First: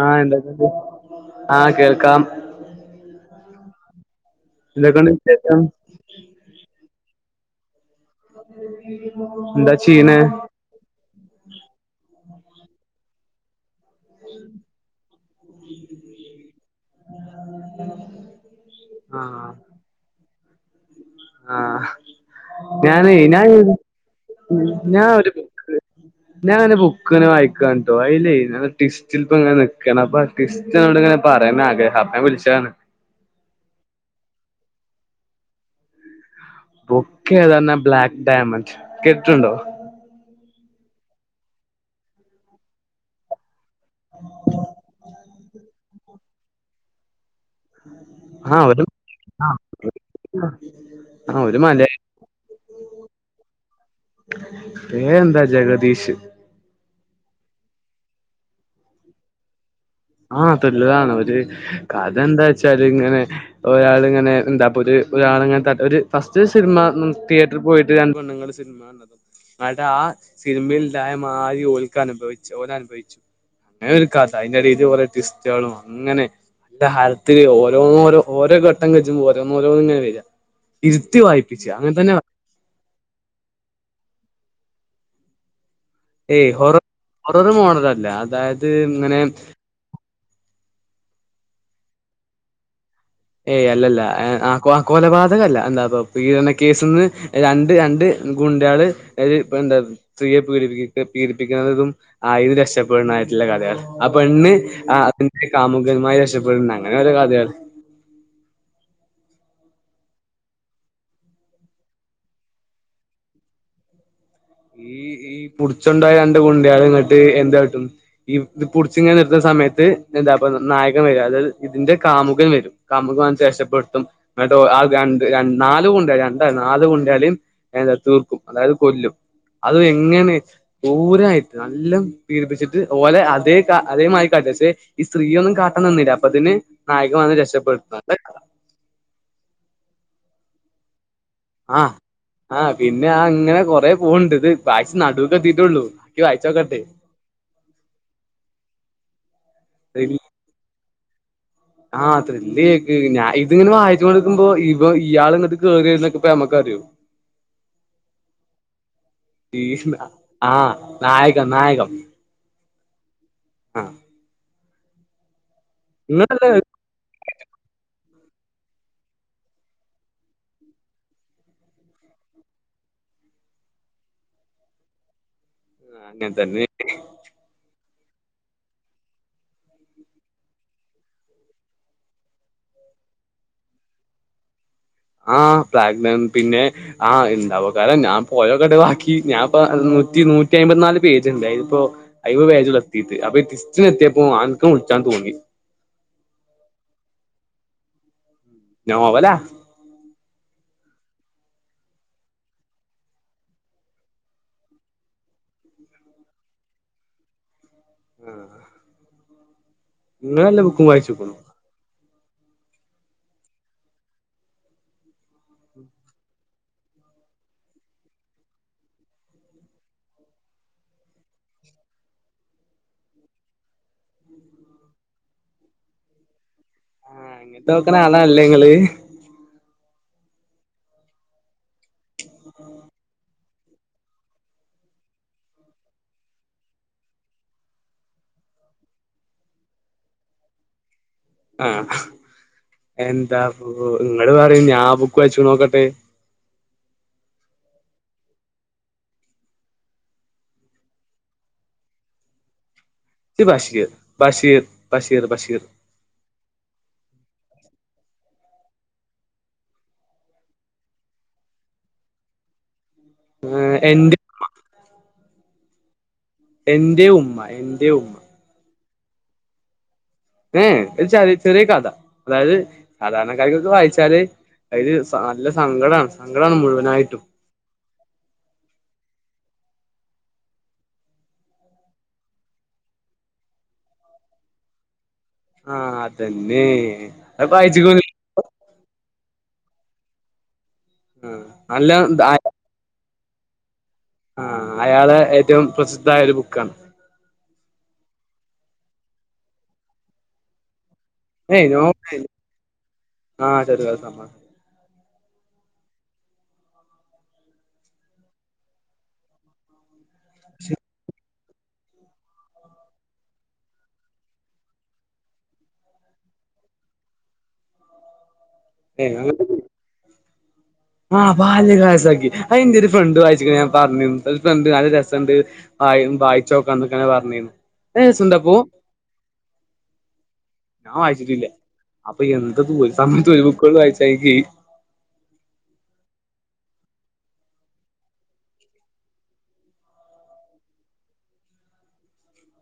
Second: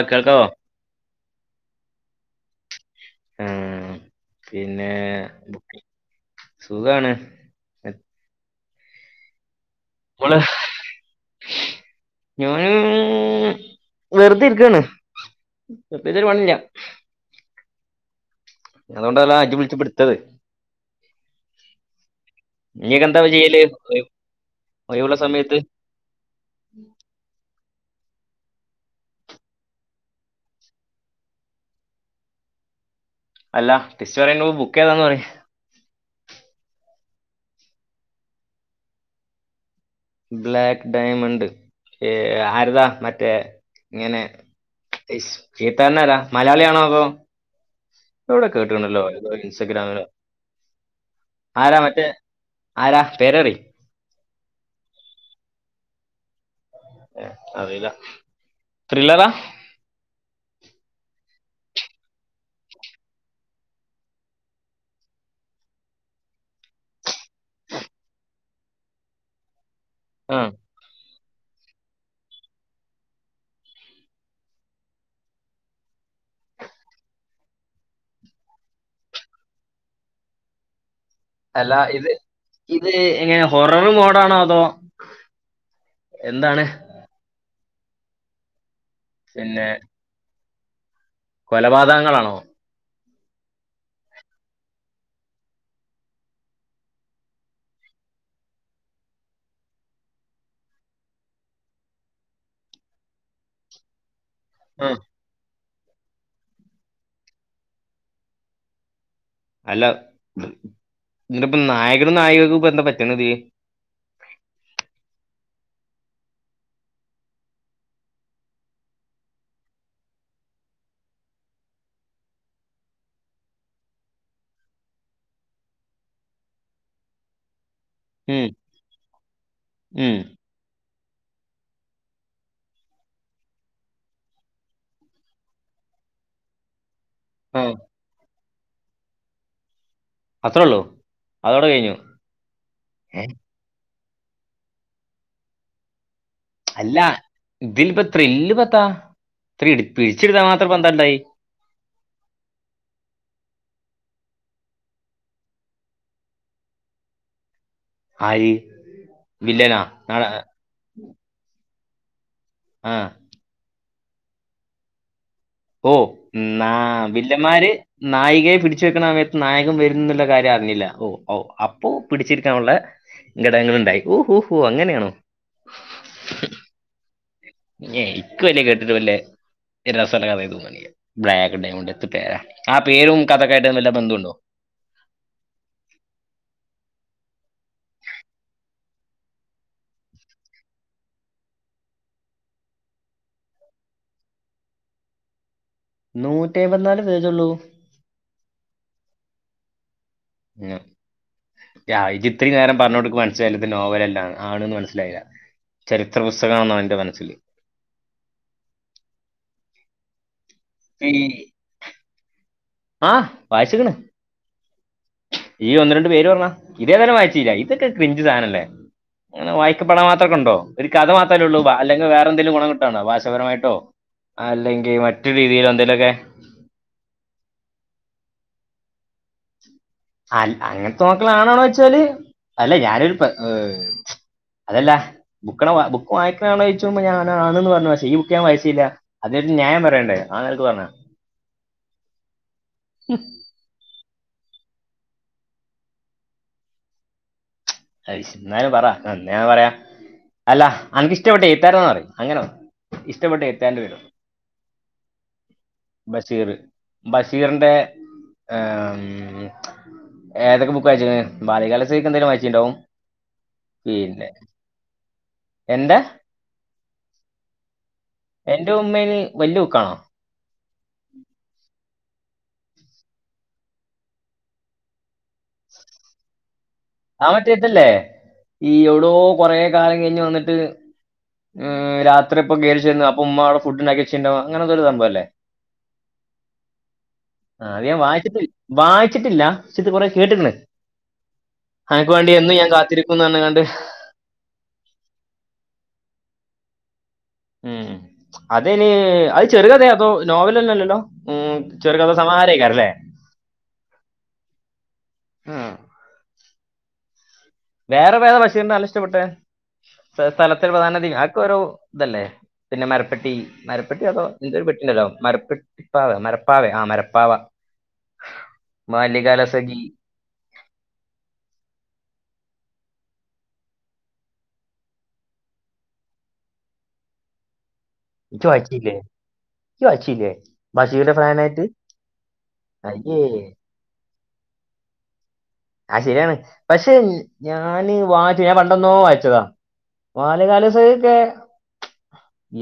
ആഹ് എന്തൊക്കെയൊണ്ട് ആഹ് കേൾക്കാം ആഹ് പിന്നെ എന്തൊക്കെണ്ട് വിശേഷം സുഖാണ് എന്താ ചെയ്യ്ണേ മോള് ഞാന് വെറുതെ ഇരിക്കുവാണ് പ്രത്യേകിച്ചൊരു പണില്ല [inaudible] അതുകൊണ്ടനാ ആഹ് അജി വിളിച്ചപ്പയെടുത്തത് ആഹ് നീയൊക്കെ ഞാനേ എന്താ ഞാന് ചെയ്യല് വിളി ഒയ് ഒഴിവുള്ള ഞാനൊരു സമയത്ത് ബുക്ക് ഞാനൊര് ബുക്കിന് വായിക്കാന്ട്ടോ അയില്ലേ ട്വിസ്റ്റിലിപ്പിങ്ങനെ നിക്കാണ് അപ്പ ട്വിസ്റ്റ് നിന്നോടിങ്ങനെ പറയാന്നാഗ്രഹം അപ്പ ഞാ വിളിച്ചാണ് അല്ല ടിസ്റ്റ് പറയേണ്ടുന്ന ബുക്ക് ഏതാന്ന് പറയ് ബുക്കെതന്നാ ബ്ലാക്ക് ഡയമണ്ട് കേട്ടിട്ടൊണ്ടോ ബ്ലാക്ക് ഡയമെണ്ട് ഏഹ് ആര്താ മറ്റേ ഇങ്ങനെ ഇസ് എഴുത്തുക്കാരനാരാ മലയാളിയാണോ അതോ എവ്ടെ ആഹ് ഒരു കേട്ടണല്ലോ ഇതോ ഇൻസ്റ്റഗ്രാമിലോ ആഹ് ഒരു ആരാ മലയാളി മറ്റേ ആരാ പേരറി പേരെന്താ ജഗദീഷ് ഏഹ് അറീല്ല ത്രില്ലറാ ആഹ് ത്രില്ലതാണ് ഒര് കഥയെന്താച്ചാലിങ്ങനെ ഒരാളിങ്ങനെ എന്താപ്പൊരു ഒരാളിങ്ങനെ ഒരു ഫസ്റ്റ് സിനിമ തിയേറ്ററിൽ പോയിട്ട് കാണുവാ നിങ്ങള് സിനിമകണ്ടതും ന്നട്ട് ആഹ് സിനിമയില്ലായ്മ മാരി ഓൽക്ക അനുഭവിച്ചു ഓനനുഭവിച്ചു അങ്ങനൊരു കഥ അയിന്റെടേല് ഓരോ ട്വിസ്റ്റുകളും അങ്ങനെ എന്റെ ഹാർദിക്കെ ഓരോന്നോരോന്ന് ഓരോ ഘട്ടം വെച്ച് ഓരോന്നോരോന്നു വരിക ഇരുത്തി വായി അല്ല ഇത് ഇത് എങ്ങനെ ഹൊററ് മോഡാണോ അതോ ഏയ് എന്താണ് ഹൊറ ഹൊററ് മോഡലല്ല അതായത് ഇങ്ങനെ പിന്നെ കൊലപാതകങ്ങളാണോ ഏയ് അല്ലല്ല ആഹ് അ കൊലപാതകല്ല എന്താപ്പ പീഡന കേസ്ന്ന് രണ്ട് രണ്ട് ഗുണ്ടാള് ഒര് എന്താ സ്ത്രീയെ പീഡിപ്പി പീഡിപ്പിക്കുന്നതും അയിന്ന് രക്ഷപ്പെടുന്നായിട്ടുള്ള കഥെണ് ആ പെണ്ണ് ആ ആഹ് [unintelligible] കാമുകനുമായി രക്ഷപ്പെട്ന്ന് അങ്ങനെ ഓരോ കഥയണ്. അല്ല ന്നട്ടിപ്പം നായകനും നായികക്കും ഇപ്പെന്താ പറ്റണ്ത് ഈ ഈ പുടിച്ചൊണ്ടായ രണ്ട് ഗുണ്ടകളിങ്ങോട്ട് എന്താട്ടും? ഈ ഇത് പുടിച്ചിങ്ങനെ നിർത്തുന്ന സമയത്ത് എന്താപ്പ നായകൻ വരും അതായത് ഇതിന്റെ കാമുകൻ വരും. കാമുകൻ വന്ന് രക്ഷപ്പെടുത്തും എന്നിട്ട് രണ്ട് ര നാല് ഗുണ്ടയാ രണ്ടല നാല് ഗുണ്ടാലേം ഏഹ് തീർക്കും ഉം അതായത് കൊല്ലും അതു ഉം എങ്ങനെ ദൂരം ആയിട്ട് നല്ലം പീഡപ്പിച്ചിട്ട് ഓലെ അതേ അതേ മാരി കാട്ടച്ച്. ഈ സ്ത്രീയൊന്നും കാട്ടൻ നിന്നില്ല അപ്പൊതേന് നായകവന്ന് ആ രക്ഷപ്പെടുത്ത. അത്രോള്ളു. ആഹ് ആഹ് പിന്നെ ആ ഏ? അങ്ങനെ കൊറെേ പോണണ്ട് ഇത് ബാക്സ് നടുവുക്ക് എത്തിട്ടുള്ളൂ. ക്കി വായ്ച്ചോക്ക് അല്ല ഇതിലിപ്പ ത്രില്ല് പത്താ ഇത്രേം ഇട് പിടിച്ചെടുത്താത്രം പന്തണ്ടായി? ആഹ് ത്രില്ല് കേക്ക് ഞാൻ ഇത് ഇങ്ങനെ വായിച്ചോണ്ടിരിക്കുമ്പൊ ഇവ ഇയാൾ ഇങ്ങട്ട് കേറിവരുന്നൊക്കെ ഇപ്പ നമുക്കറിയോ? ആര് വില്ലനാ ഈഹ് നാട- ആഹ് നായകം നായകം. ആഹ്. ആഹ്. ഓ ഇങ്ങളല്ലേ എന്നാ വില്ലന്മാര് നായികയെ പിടിച്ച വെക്കണ സമയത്ത് നായകൻ വരുന്നുള്ള കാര്യം അറിഞ്ഞില്ല ഓ ഓ അപ്പൊ പിടിച്ചിരിക്കാനുള്ള ഘടങ്ങളുണ്ടായി ഓ ഓ ഹോ അങ്ങനെയാണോ? അങ്ങനതന്നെ. പിന്നെ എനിക്ക് വലിയ കേട്ടിട്ട് വലിയ രസല്ല കഥയായി തോന്നണി ബ്ലാക്ക് ഡൈമണ്ട് എന്ത് പേരാ ആ പേരും കഥക്കായിട്ട് വല്ല ബന്ധുണ്ടോ? ആഹ് ബ്ലാക്ക്ഡൈമണ്ട് പിന്നെ ആഹ് ഇണ്ടാവോകാരം ഞാൻ പോയോക്കെട്ട ബാക്കി ഞാൻപ്പ നൂറ്റി നൂറ്റി അമ്പയത്തിനാല് പേജ്ണ്ട് അയിലിപ്പൊ അയി ഇപ്പൊ പേജിലെത്തി അപ്പൊയിടിസ്റ്റ് എത്തിയപ്പൊ അനക്ക് വിളിച്ചാ തോന്നി. നൂറ്റിയമ്പത്തിനാല് പേജുള്ളൂ? നോവലാ ഞ. യാ ഇജ് ഇത്രീം നേരം പർഞ്ഞോടുക്ക് മൻസ്സിലായില്ല ഇത് നോവലല്ലാന്ന് ആണ്ന്ന് മൻസ്സിലായില ചരിത്ര പുസ്തകാണ്ന്നാ ഇന്റെ മനസ്സില് ഉം ഉം ഇങ്ങളെല്ലാ ബുക്കും വായിച്ച്ക്ക്ണ് ആഹ് വായിച്ച്ക്ക്ണ് ഈ ഒന്ന് രണ്ട് പേര് പർഞ്ഞാ ഇതേതായുലും വായിച്ചീല്ല ഇതൊക്കെ ക്രിഞ്ച് സാനല്ലേ അങ്ങനെ വായിക്കപ്പെടാൻ മാത്രക്കണ്ടോ. ഒര് കഥ മാത്രല്ലെള്ളൂ. അല്ലങ്ക് വേറെ എന്തേലും ഗുണം കിട്ടാണ്ടോ ഭാഷാപരമായിട്ടോ അല്ലെങ്കി മറ്റു രീതിയിലൊ എന്തേലൊക്കെ [unintelligible] ആണ അല്ലേ ങ്ങള് അല അങ്ങൻത്തെ നോക്കളാണാണോയ്ച്ചാല് അല്ല ഞാനൊരു പെ അതല്ല ബുക്കണ ബുക്ക് വായ്ക്കണ ആണോച്ചോയ്ച്ചുമ്പം ഞാന് ആണ്ന്ന് പർഞ്ഞു. പശേ ഈ ബുക്ക് ഞാൻ വായ്ച്ചീല്ല. അതിനൊരു ന്യായം പറയണ്ടേ ആ നെൽക്ക് പർഞ്ഞ ആഹ് എന്താപ്പൊ ഇങ്ങള് പറിം ഞാ ആ ബുക്ക് വായ്ച്ച്ണോക്കട്ടെ. അയ്ശ് ന്നാലും പറ ന ന്നേ ഞാ പറയാ അല്ല അൻക്കിഷ്ടപ്പെട്ടെ എയ്ത്താരനാ ന്നറി അങ്ങനെ പറി നിക്ക് ബഷീർ ബഷീർ ബഷീർ ബഷീർ ബഷീറ് ബഷീറിന്റെ ആഹ് മ് ഏതൊക്കെ ബുക്ക് വായിച് ബാല്യകാലസഖിയൊക്കെ എന്തായാലുവായിച്ചിട്ടുണ്ടാവും ആഹ് എന്റെ ഉമ്മ എന്റെ എന്റെ ഉമ്മ എന്റെ ഉമ്മ എന്റെ ഉമ്മേൽ വല്യബുക്കാണോ ഏഹ് ഒരു ചെറിയ ചെറിയ കഥ അതായത് സാധാരണകരോക്കെ വായിച്ചാല് അയില് നല്ല സങ്കടമാണ് സങ്കടമാണ് മുഴുവനായിട്ട് മറ്റേഇതല്ലേ ഈ എവിടോ കൊറേ കാലംകഴിഞ്ഞുവന്നിട്ട് മ് രാത്രി ഇപ്പോ കേറിചെന്ന് അപ്പോ ഉമ്മാഅവിടെ ഫുഡ് ഉണ്ടാക്കിവെച്ചിണ്ടാവും അങ്ങനെന്തൊരു സംഭവമല്ലേ ആഹ് അതന്നെ അത്ബായിച് വായിച്ചിട്ടില് വായിച്ചിട്ടില്ല ക്ഷേ ഇത് കുറെ കേട്ടിട്ടുണ്ട് ആഹ് നല്ല അനക്കുവേണ്ടി എന്നും ഞാൻ കാത്തിരി [unintelligible] ആഹ് അയാള് ഏറ്റവും പ്രസിദ്ധായ ഒരു ബുക്കാണ് ഉം അതെനി അത് ചെറുകഥ അതോ നോവലോന്നുവല്ലല്ലോ മ് ഏയ് നോ ചെറുകഥ സമാഹാരയ്ക്കരല്ലേ ആഹ് ചെറു കഥ സമാഹാരം ഉം. വേറെ വേറെ ബഷീറിന്റെ നല്ല ഇഷ്ടപ്പെട്ടെ സ്ഥലത്തിൽ പ്രധാന ആക്കെ ഒരു ഇതല്ലേ പിന്നെ മരപ്പട്ടി മരപ്പട്ടി അതോ ന്റെ ഒരു പെട്ടീണ്ടല്ലോ മരപ്പെ മരപ്പാവ മരപ്പാവെയോ ആഹ് മരപ്പാവ [inaudible] ബാല്യകാല സഖി ആഹ് ബാല്യകാലസഖി ആയെന്റെ ഒരു ഫ്രണ്ട് വായിച്ചികണ് ഞാൻ പറഞ്ഞു ഒരു ഫ്രണ്ട് നല്ല രസണ്ട് വായി വായിച്ചു നോക്കാന്ന് ഇങ്ങനെ പറഞ് നല്ല രസ്സണ്ട് അപ്പോ ബായിച്ചില്ലേ ബഷീറിന്റെ ഫാനായിട്ട് അപ്പൊ എന്ത്‌ അയ്യേ [unintelligible] ബുക്കുകൾ വായിച്ച [unintelligible] ആ ശരിയാണ് പക്ഷെ ഞാന് വായിച്ചു ഞാൻ പണ്ടെന്നോ വായിച്ചതാ ബാല്യകാലസഖിയൊക്കെ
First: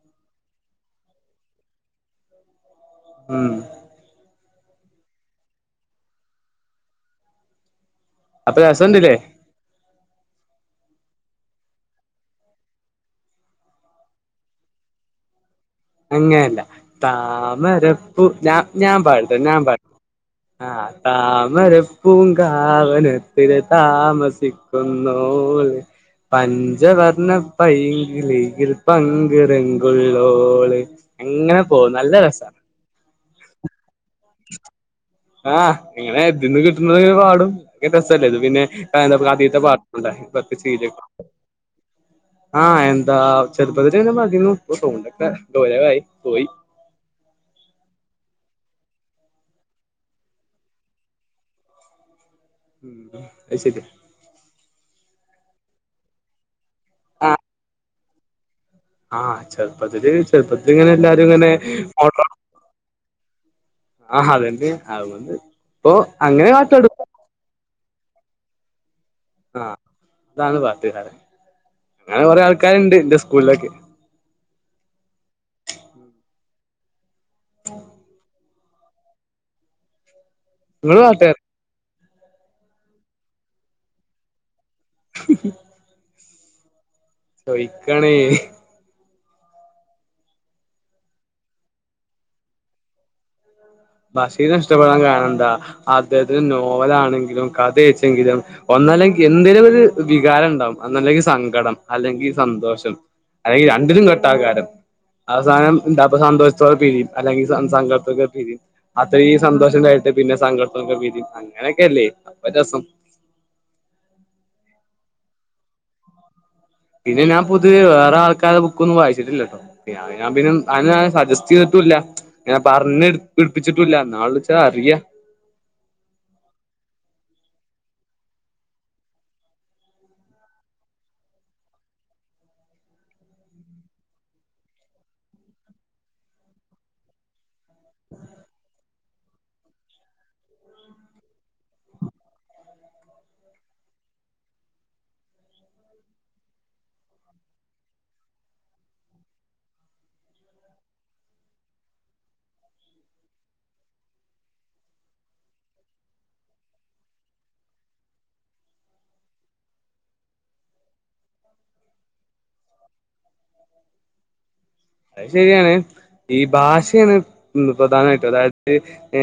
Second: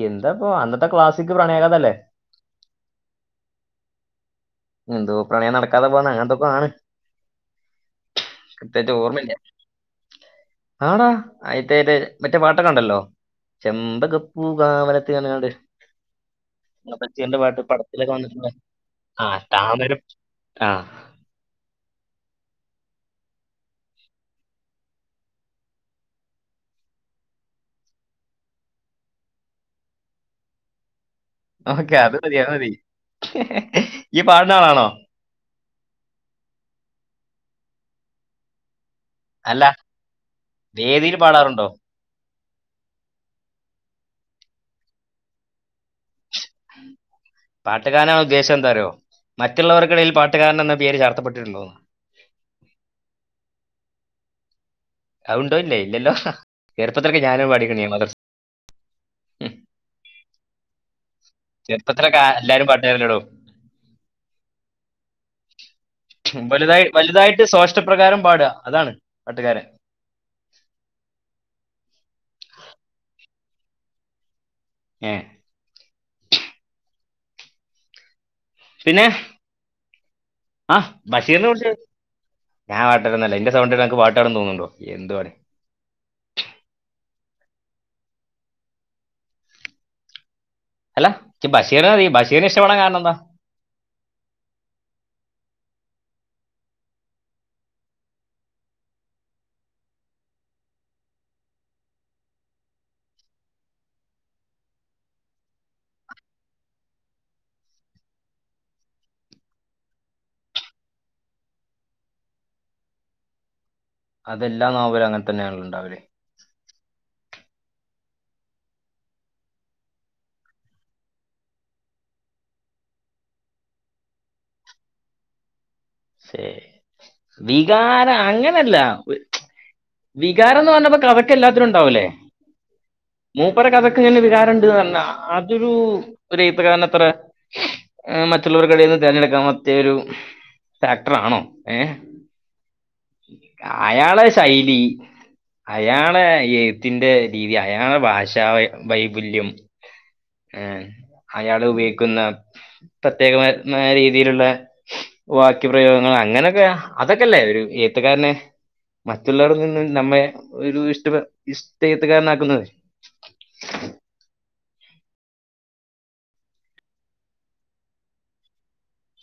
എന്താപ്പ അന്നത്തെ ക്ലാസ്സിക് പ്രണയകഥ അല്ലേ മ് എന്തോ പ്രണയം നടകാതെ പോന്നാ അങ്ങനത്തെ എന്തോ ആണ് അപ്പൊ കൃത്യയിട്ട് രസംണ്ടില്ലേ ഓർമ്മ ഇല്ല ആടാ അയിന്റെ മറ്റേ പാട്ടൊക്കെ ഉണ്ടല്ലോ ചെമ്പകപ്പൂകവനത്തിൽ അങ്ങനെ എങ്ങാണ്ട് അങ്ങനല്ല ബഷീറിന്റെ പാട്ട് പടത്തിലൊക്കെ താമരപ്പൂ വന്നിട്ടുള്ള ഞാൻ ഞാൻ പാടട്ടെ ആഹ് ഞാൻ പാട താമരപ്പൂ ആ ആഹ് താമരപ്പൂങ്കാവനത്തില് താമസിക്കുന്നോള് പഞ്ചവർണ പൈങ്കിളിയിൽ പങ്കുറങ്കുള്ളോള് അങ്ങനെ പോമ് ഓക്കെ നല്ല അത് മതി രസ അത് മതി. ഈ പാടുന്ന ആളാണോ ആഹ് ഇങ്ങനെ ഇതിന്ന് കിട്ടുന്ന ഒരു പാടും രസല്ലേ ഇത് പിന്നെ അല്ല വേദിയിൽ [inaudible] പാടാറുണ്ടോ? ആഹ് എന്താ ചെറുപ്പത്തിൽ തന്നെ [unintelligible] സൗണ്ടൊക്കെ കൊറേയായി പോയി [inaudible] പാട്ടുകാരനാണ് ഉദ്ദേശം എന്താന്ന് അറിയുവോ മറ്റുള്ളവർക്കിടയിൽ പാട്ടുകാരൻ എന്ന പേര് ചാർത്തപ്പെട്ടിട്ടുണ്ടോ അത് ശെരി അത് ഉണ്ടോ ഇല്ലയോ ഇല്ലല്ലോ ചെറുപ്പതൊക്കെ ഞാന പാടിയെക്കണ് [unintelligible] ആ ചെറുപ്പത്തില് ചെറുപ്പത്തിങ്ങനെ എല്ലാരു ഇങ്ങനെ ചെറുപ്പത്തിലൊക്കെ ആരാ എല്ലാരും പാട്ടുകാരാല്ലെടോ ആഹാ അതെ വന്ത് അത് വന്ത് ഇപ്പൊ അങ്ങനെ വലുതായി പാട്ടാടും വലുതായിട്ട് സ്വാഷ്ടപ്രകാരം പാടുക അതാണ് പാട്ടുകാരൻ ആഹ് അതാണ് പാട്ടുകാര് അങ്ങനെ കൊറെ ആൾക്കാരുണ്ട് എന്റെ സ്കൂളിലൊക്കെ ഏ [inaudible] [inaudible] പിന്നെ ഹ നിങ്ങള് ബഷീർനെ പാട്ടുകാരനാ കുർച്ച് ഞാൻ പാട്ട്ടോന്നല്ലാ ഇന്റെ സൗണ്ട് കേട്ടിട്ട് പാട്ട്ടാ തോന്ന്ണ്ടോ എന്തുവടി. [inaudible] തോഴിക്കണേ അല്ല ഇക്കി ബഷീർനെ അറിയും ബഷീറിനെ ഇഷ്ടപ്പെടൻ കാരണം എന്താ? ബഷീറി ഇഷ്ടപ്പെടാൻ കണന്താ ബാഷിറിനെ ഇഷ്ടപ്പെടൻ കാരാണംഎന്താ അദ്ദേഹത്തിന് നോവലാണെങ്കിലും കഥയച്ചെങ്കിലും ഒന്നല്ലെങ്കിൽ എന്തിനും ഒരു വികാരം ഉണ്ടാവും. അന്നല്ലെങ്കിൽ സങ്കടം അല്ലെങ്കിൽ സന്തോഷം. അല്ലെങ്കിൽ രണ്ടിനും കെട്ടാകാരം. അവസാനം ഡാബിൾ സന്തോഷത്തോടെ പിരിയും അല്ലെങ്കിൽ സങ്കടത്തോടെ പിരിയും. അത്രയും സന്തോഷം ഉണ്ടായിട്ട് പിന്നെ സങ്കടത്തൊക്കെ പിരിം അങ്ങനെയൊക്കെല്ലേ അപ്പം രസം. അതൊല്ലാ നാവുര് അങ്ങനെ തന്നെയണലോ ഉണ്ടാവൽ. പിന്നെ ഞാൻ പൊതുവെ വേറെ ആൾക്കാരെ ബുക്കൊന്നും വായിച്ചിട്ടില്ലാട്ടോ. ഞാൻ പിന്ന അനെ ഞാൻ സജസ്റ്റ് ചെയ്തിട്ടുല്ല. ഞാൻ പർഞ്ഞി വിർപ്പിച്ചിട്ടുല്ല നാൾ വുൾച്ച അറിയാ ശേ വികാര അങ്ങനെല്ല വികാരം എന്ന് പറഞ്ഞപ്പോ കഥായ്ക്ക് എല്ലാത്തിനും ഉണ്ടാവൂല്ലേ മൂപ്പര് അതൊക്കെ ഇങ്ങനെ വികാരണ്ട് പറഞ്ഞ അതൊരു രത്ത കഥ എത്ര [inaudible] മറ്റുള്ളവരു കടയിൽന്ന് തിരഞ്ഞെടുക്കാൻ [unintelligible] ഡാക്ടർാണോ ഏ അയാളെ ശൈ ബീ അയാളെ എഴുത്തിന്റെ രീതി അയാളെ ഭാഷ [inaudible] വൈബല്യം. ഏ അയാൾ ഉപയോഗിക്കുന്ന പ്രത്യേക മായ [unintelligible] രീതിയിലുള്ളെ വാക്കിപ്രയോഗങ്ങൾ അങ്ങനെയൊക്കെ അതൊക്കെല്ലേ ഒരു ഏഴുത്തുകാരനെ എല്ലാരിൽ നിന്നും നമ്മെ ഒരു ഇഷ്ട ഇഷ്ടത്തുകാരനാക്കുന്നത്. അഹ് ശരിയാണ്. ഈ ഭാഷയാണ് പ്രധാനമായിട്ടും അതായത് ഏ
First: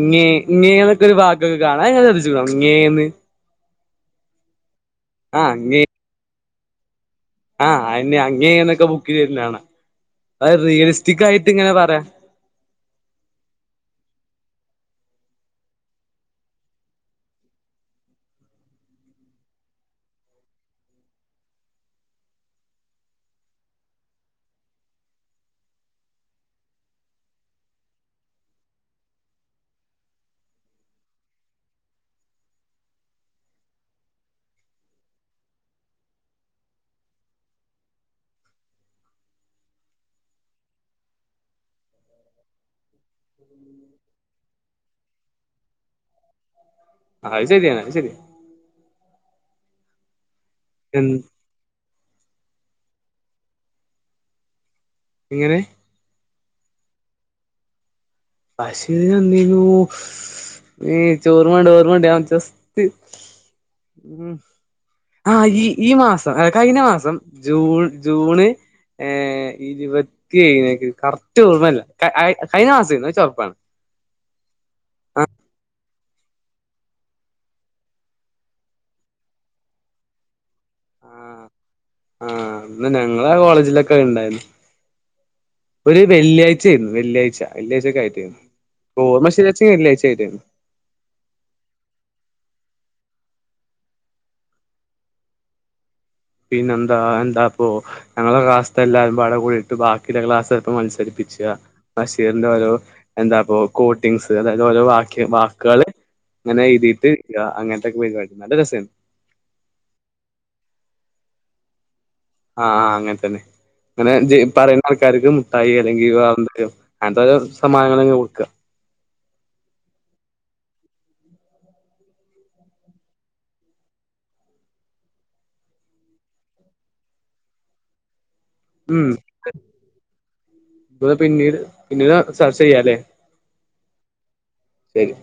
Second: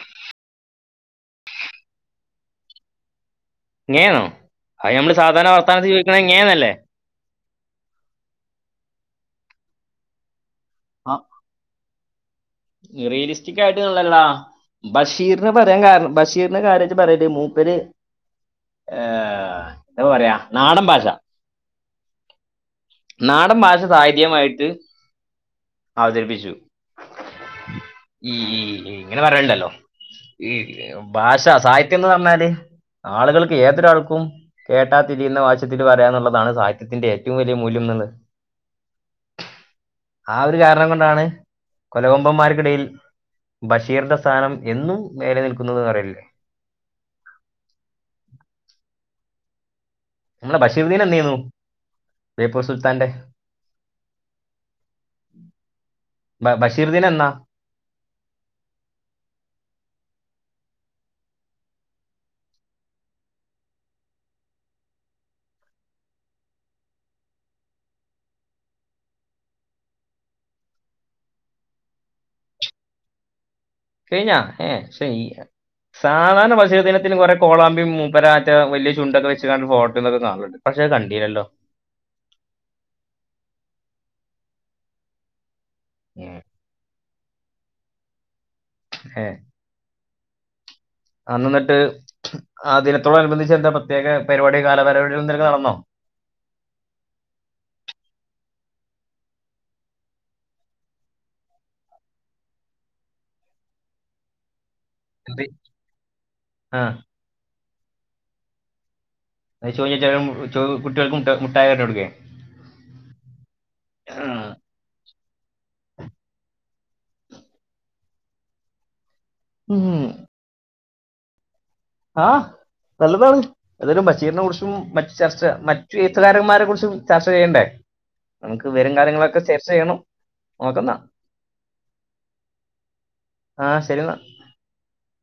ഇങ്ങ ഇങ്ങന്നൊക്കെ ഒരു വാക്ക്ക്കെ കാണാ അത് ഇങ്ങള് ശ്രദ്ധിച്ചിനോ ഇങ്ങന്ന്. ങ്ങേ ണോ അത് നമ്മള് ആ സാധാരണ വർത്താനത്ത് ചോദിക്കുന്നത് ങ്ങേന്നല്ലേ ആഹ് അങ്ങയിന്നൊക്കെ ആബുക്ക് തരുന്നതാണ് അത് ആ റിയലിസ്റ്റിക് ആയിട്ട് ഇങ്ങനെ പറയാം റിയലിസ്റ്റിക് ആയിട്ട്ന്ല്ല്ള്ള. ബഷീറിനെ പറയാൻ കാരണം ബഷീർനെ കാര്യായിട്ട് പറയാല്ലിയാ മൂപ്പര് എന്താ പറയാ നാടൻ ഭാഷ. നാടൻ ഭാഷ സായിധിയമായിട്ട് അവതരിപ്പിച്ചു. ഇങ്ങനെ പറയെണ്ടല്ലോ ഈ ഭാഷ സാഹിത്യം എന്ന് പറഞ്ഞാൽ ആളുകൾക്ക് ഏതൊരാൾക്കും കേട്ടാതിരിയുന്ന വശത്തിൽ പറയാ എന്നുള്ളതാണ് സാഹിത്യത്തിന്റെ ഏറ്റവും വലിയ മൂല്യം [unintelligible] ആ ഒരു കാരണം കൊണ്ടാണ്. കൊലകൊമ്പന്മാർക്കിടയിൽ ബഷിറിന്റെസ്ഥാനം എന്നും മേലെ നിൽക്കുന്നത് പാറിയില്ലേ. അത് ശരിയാണ് ശരിയാണ് നമ്മുടെ ബഷീർുദ്ദീൻ എൻ എന്ത് ചെയ്യുന്നു ബേപ്പൂർ സുൽത്താന്റെ എങ്ങനെ [unintelligible] ബഷീർ ദീനം എന്നാ ബഷീർ ദീനു [unintelligible] ഓർമ്മയുണ്ട് ചോറമണ്ട് ഓർമ്മണ്ട് ഞ ജെസ്റ്റ് ഉം. ആഹ് ഈ ഈ മാസം കഴിഞ്ഞ മാസം ജൂൺ ജൂണ് ഏ ഇരുപത്തിയഴേ കറക്റ്റ് ഓർമ്മല്ല. കഴിഞ്ഞ മാസർന്നു അഹ് ച ഉറുപ്പാണ്. കയിഞ്ഞാ എയിശ [unintelligible] കാണാൻ പശുദിനത്തിന് കുറെ കോളാമ്പിയും മൂപ്പരാറ്റ വലിയ ചുണ്ടൊക്കെ വെച്ച്ങ്ങാണം ഫോട്ടോന്നൊക്കെ കാണു ആളു പഷേ ആ കണ്ടീല്ലല്ലോ ആഹ് ഇന്ന് ഞങ്ങള കോളേജിലൊക്കെ ഇണ്ടായിരുന്ന് ഒരു ഉം. വെള്ളിയാഴ്ചയായിരുന്നു വെള്ളിയാഴ്ച വെള്ളിയാഴ്ച്ചൊക്കെ ആയിട്ടേനു ഓർമ്മ ശെരിയാച്ച വെള്ളിയാഴ്ച ആയിട്ടാരുന്നു അന്നെന്നിട്ട് ആ ദിനത്തോടനുബന്ധിച്ച് എന്താ പ്രത്യേക പരിപാടി കാലപരിപാടികളെന്തേലൊക്കെ നടന്നോ പിന്നെന്താ എന്താപ്പൊ ഹ് ഞങ്ങളെ ക്ലാസ്ത്തെ എല്ലാരുംവട കൂടിയിട്ട് ബാക്കിള്ളെ ക്ലാസ്സൊപ്പം മത്സരിപ്പിച്ച്യ ബഷീറിന്റെ ഓരോ എന്താപ്പോ കോട്ടിങ്സ് അതായത് ഓരോ വ ക്കെ എന്ത് വാക്ക്വള് ഇങ്ങനെ ആ എയ്തീട്ട് യ അങ്ങൻത്തൊക്കെ പരുപാടി നല്ല രസ അയ് [unintelligible] ചോ കുട്ട്യോൾക്ക് മുട്ട മുട്ടായി എറിഞ്ഞ് കൊടുക്ക് അഹ് അഹ് അങ്ങൻതന്നെ അങ്ങനെ ഇജ്ജ് പറയുന്ന ആൾക്കാർക്കും തൈ അല്ലെങ്കിൽ വേറെന്തെറയ എന്തെലും സമ്മാനങ്ങളങ്ങ് കൊടുക്ക ഉം ആഹ് നല്ലതാണ് അതായത് ബഷീറിനെ കുറിച്ചും മറ്റ് ചർച്ച മറ്റു എഴുത്തുകാരന്മാരെ കുറിച്ചും ചർച്ച ചെയ്യണ്ടേ നമുക്ക് വരും ഉം കാര്യങ്ങളൊക്കെ ചർച്ച ചെയ്യണം നോക്കുന്ന ഇത് പിന്നീട് പിന്നീട് ചർച്ച ചെയ്യാല്ലെ ആഹ് ശെരിയെന്നാ ശെരി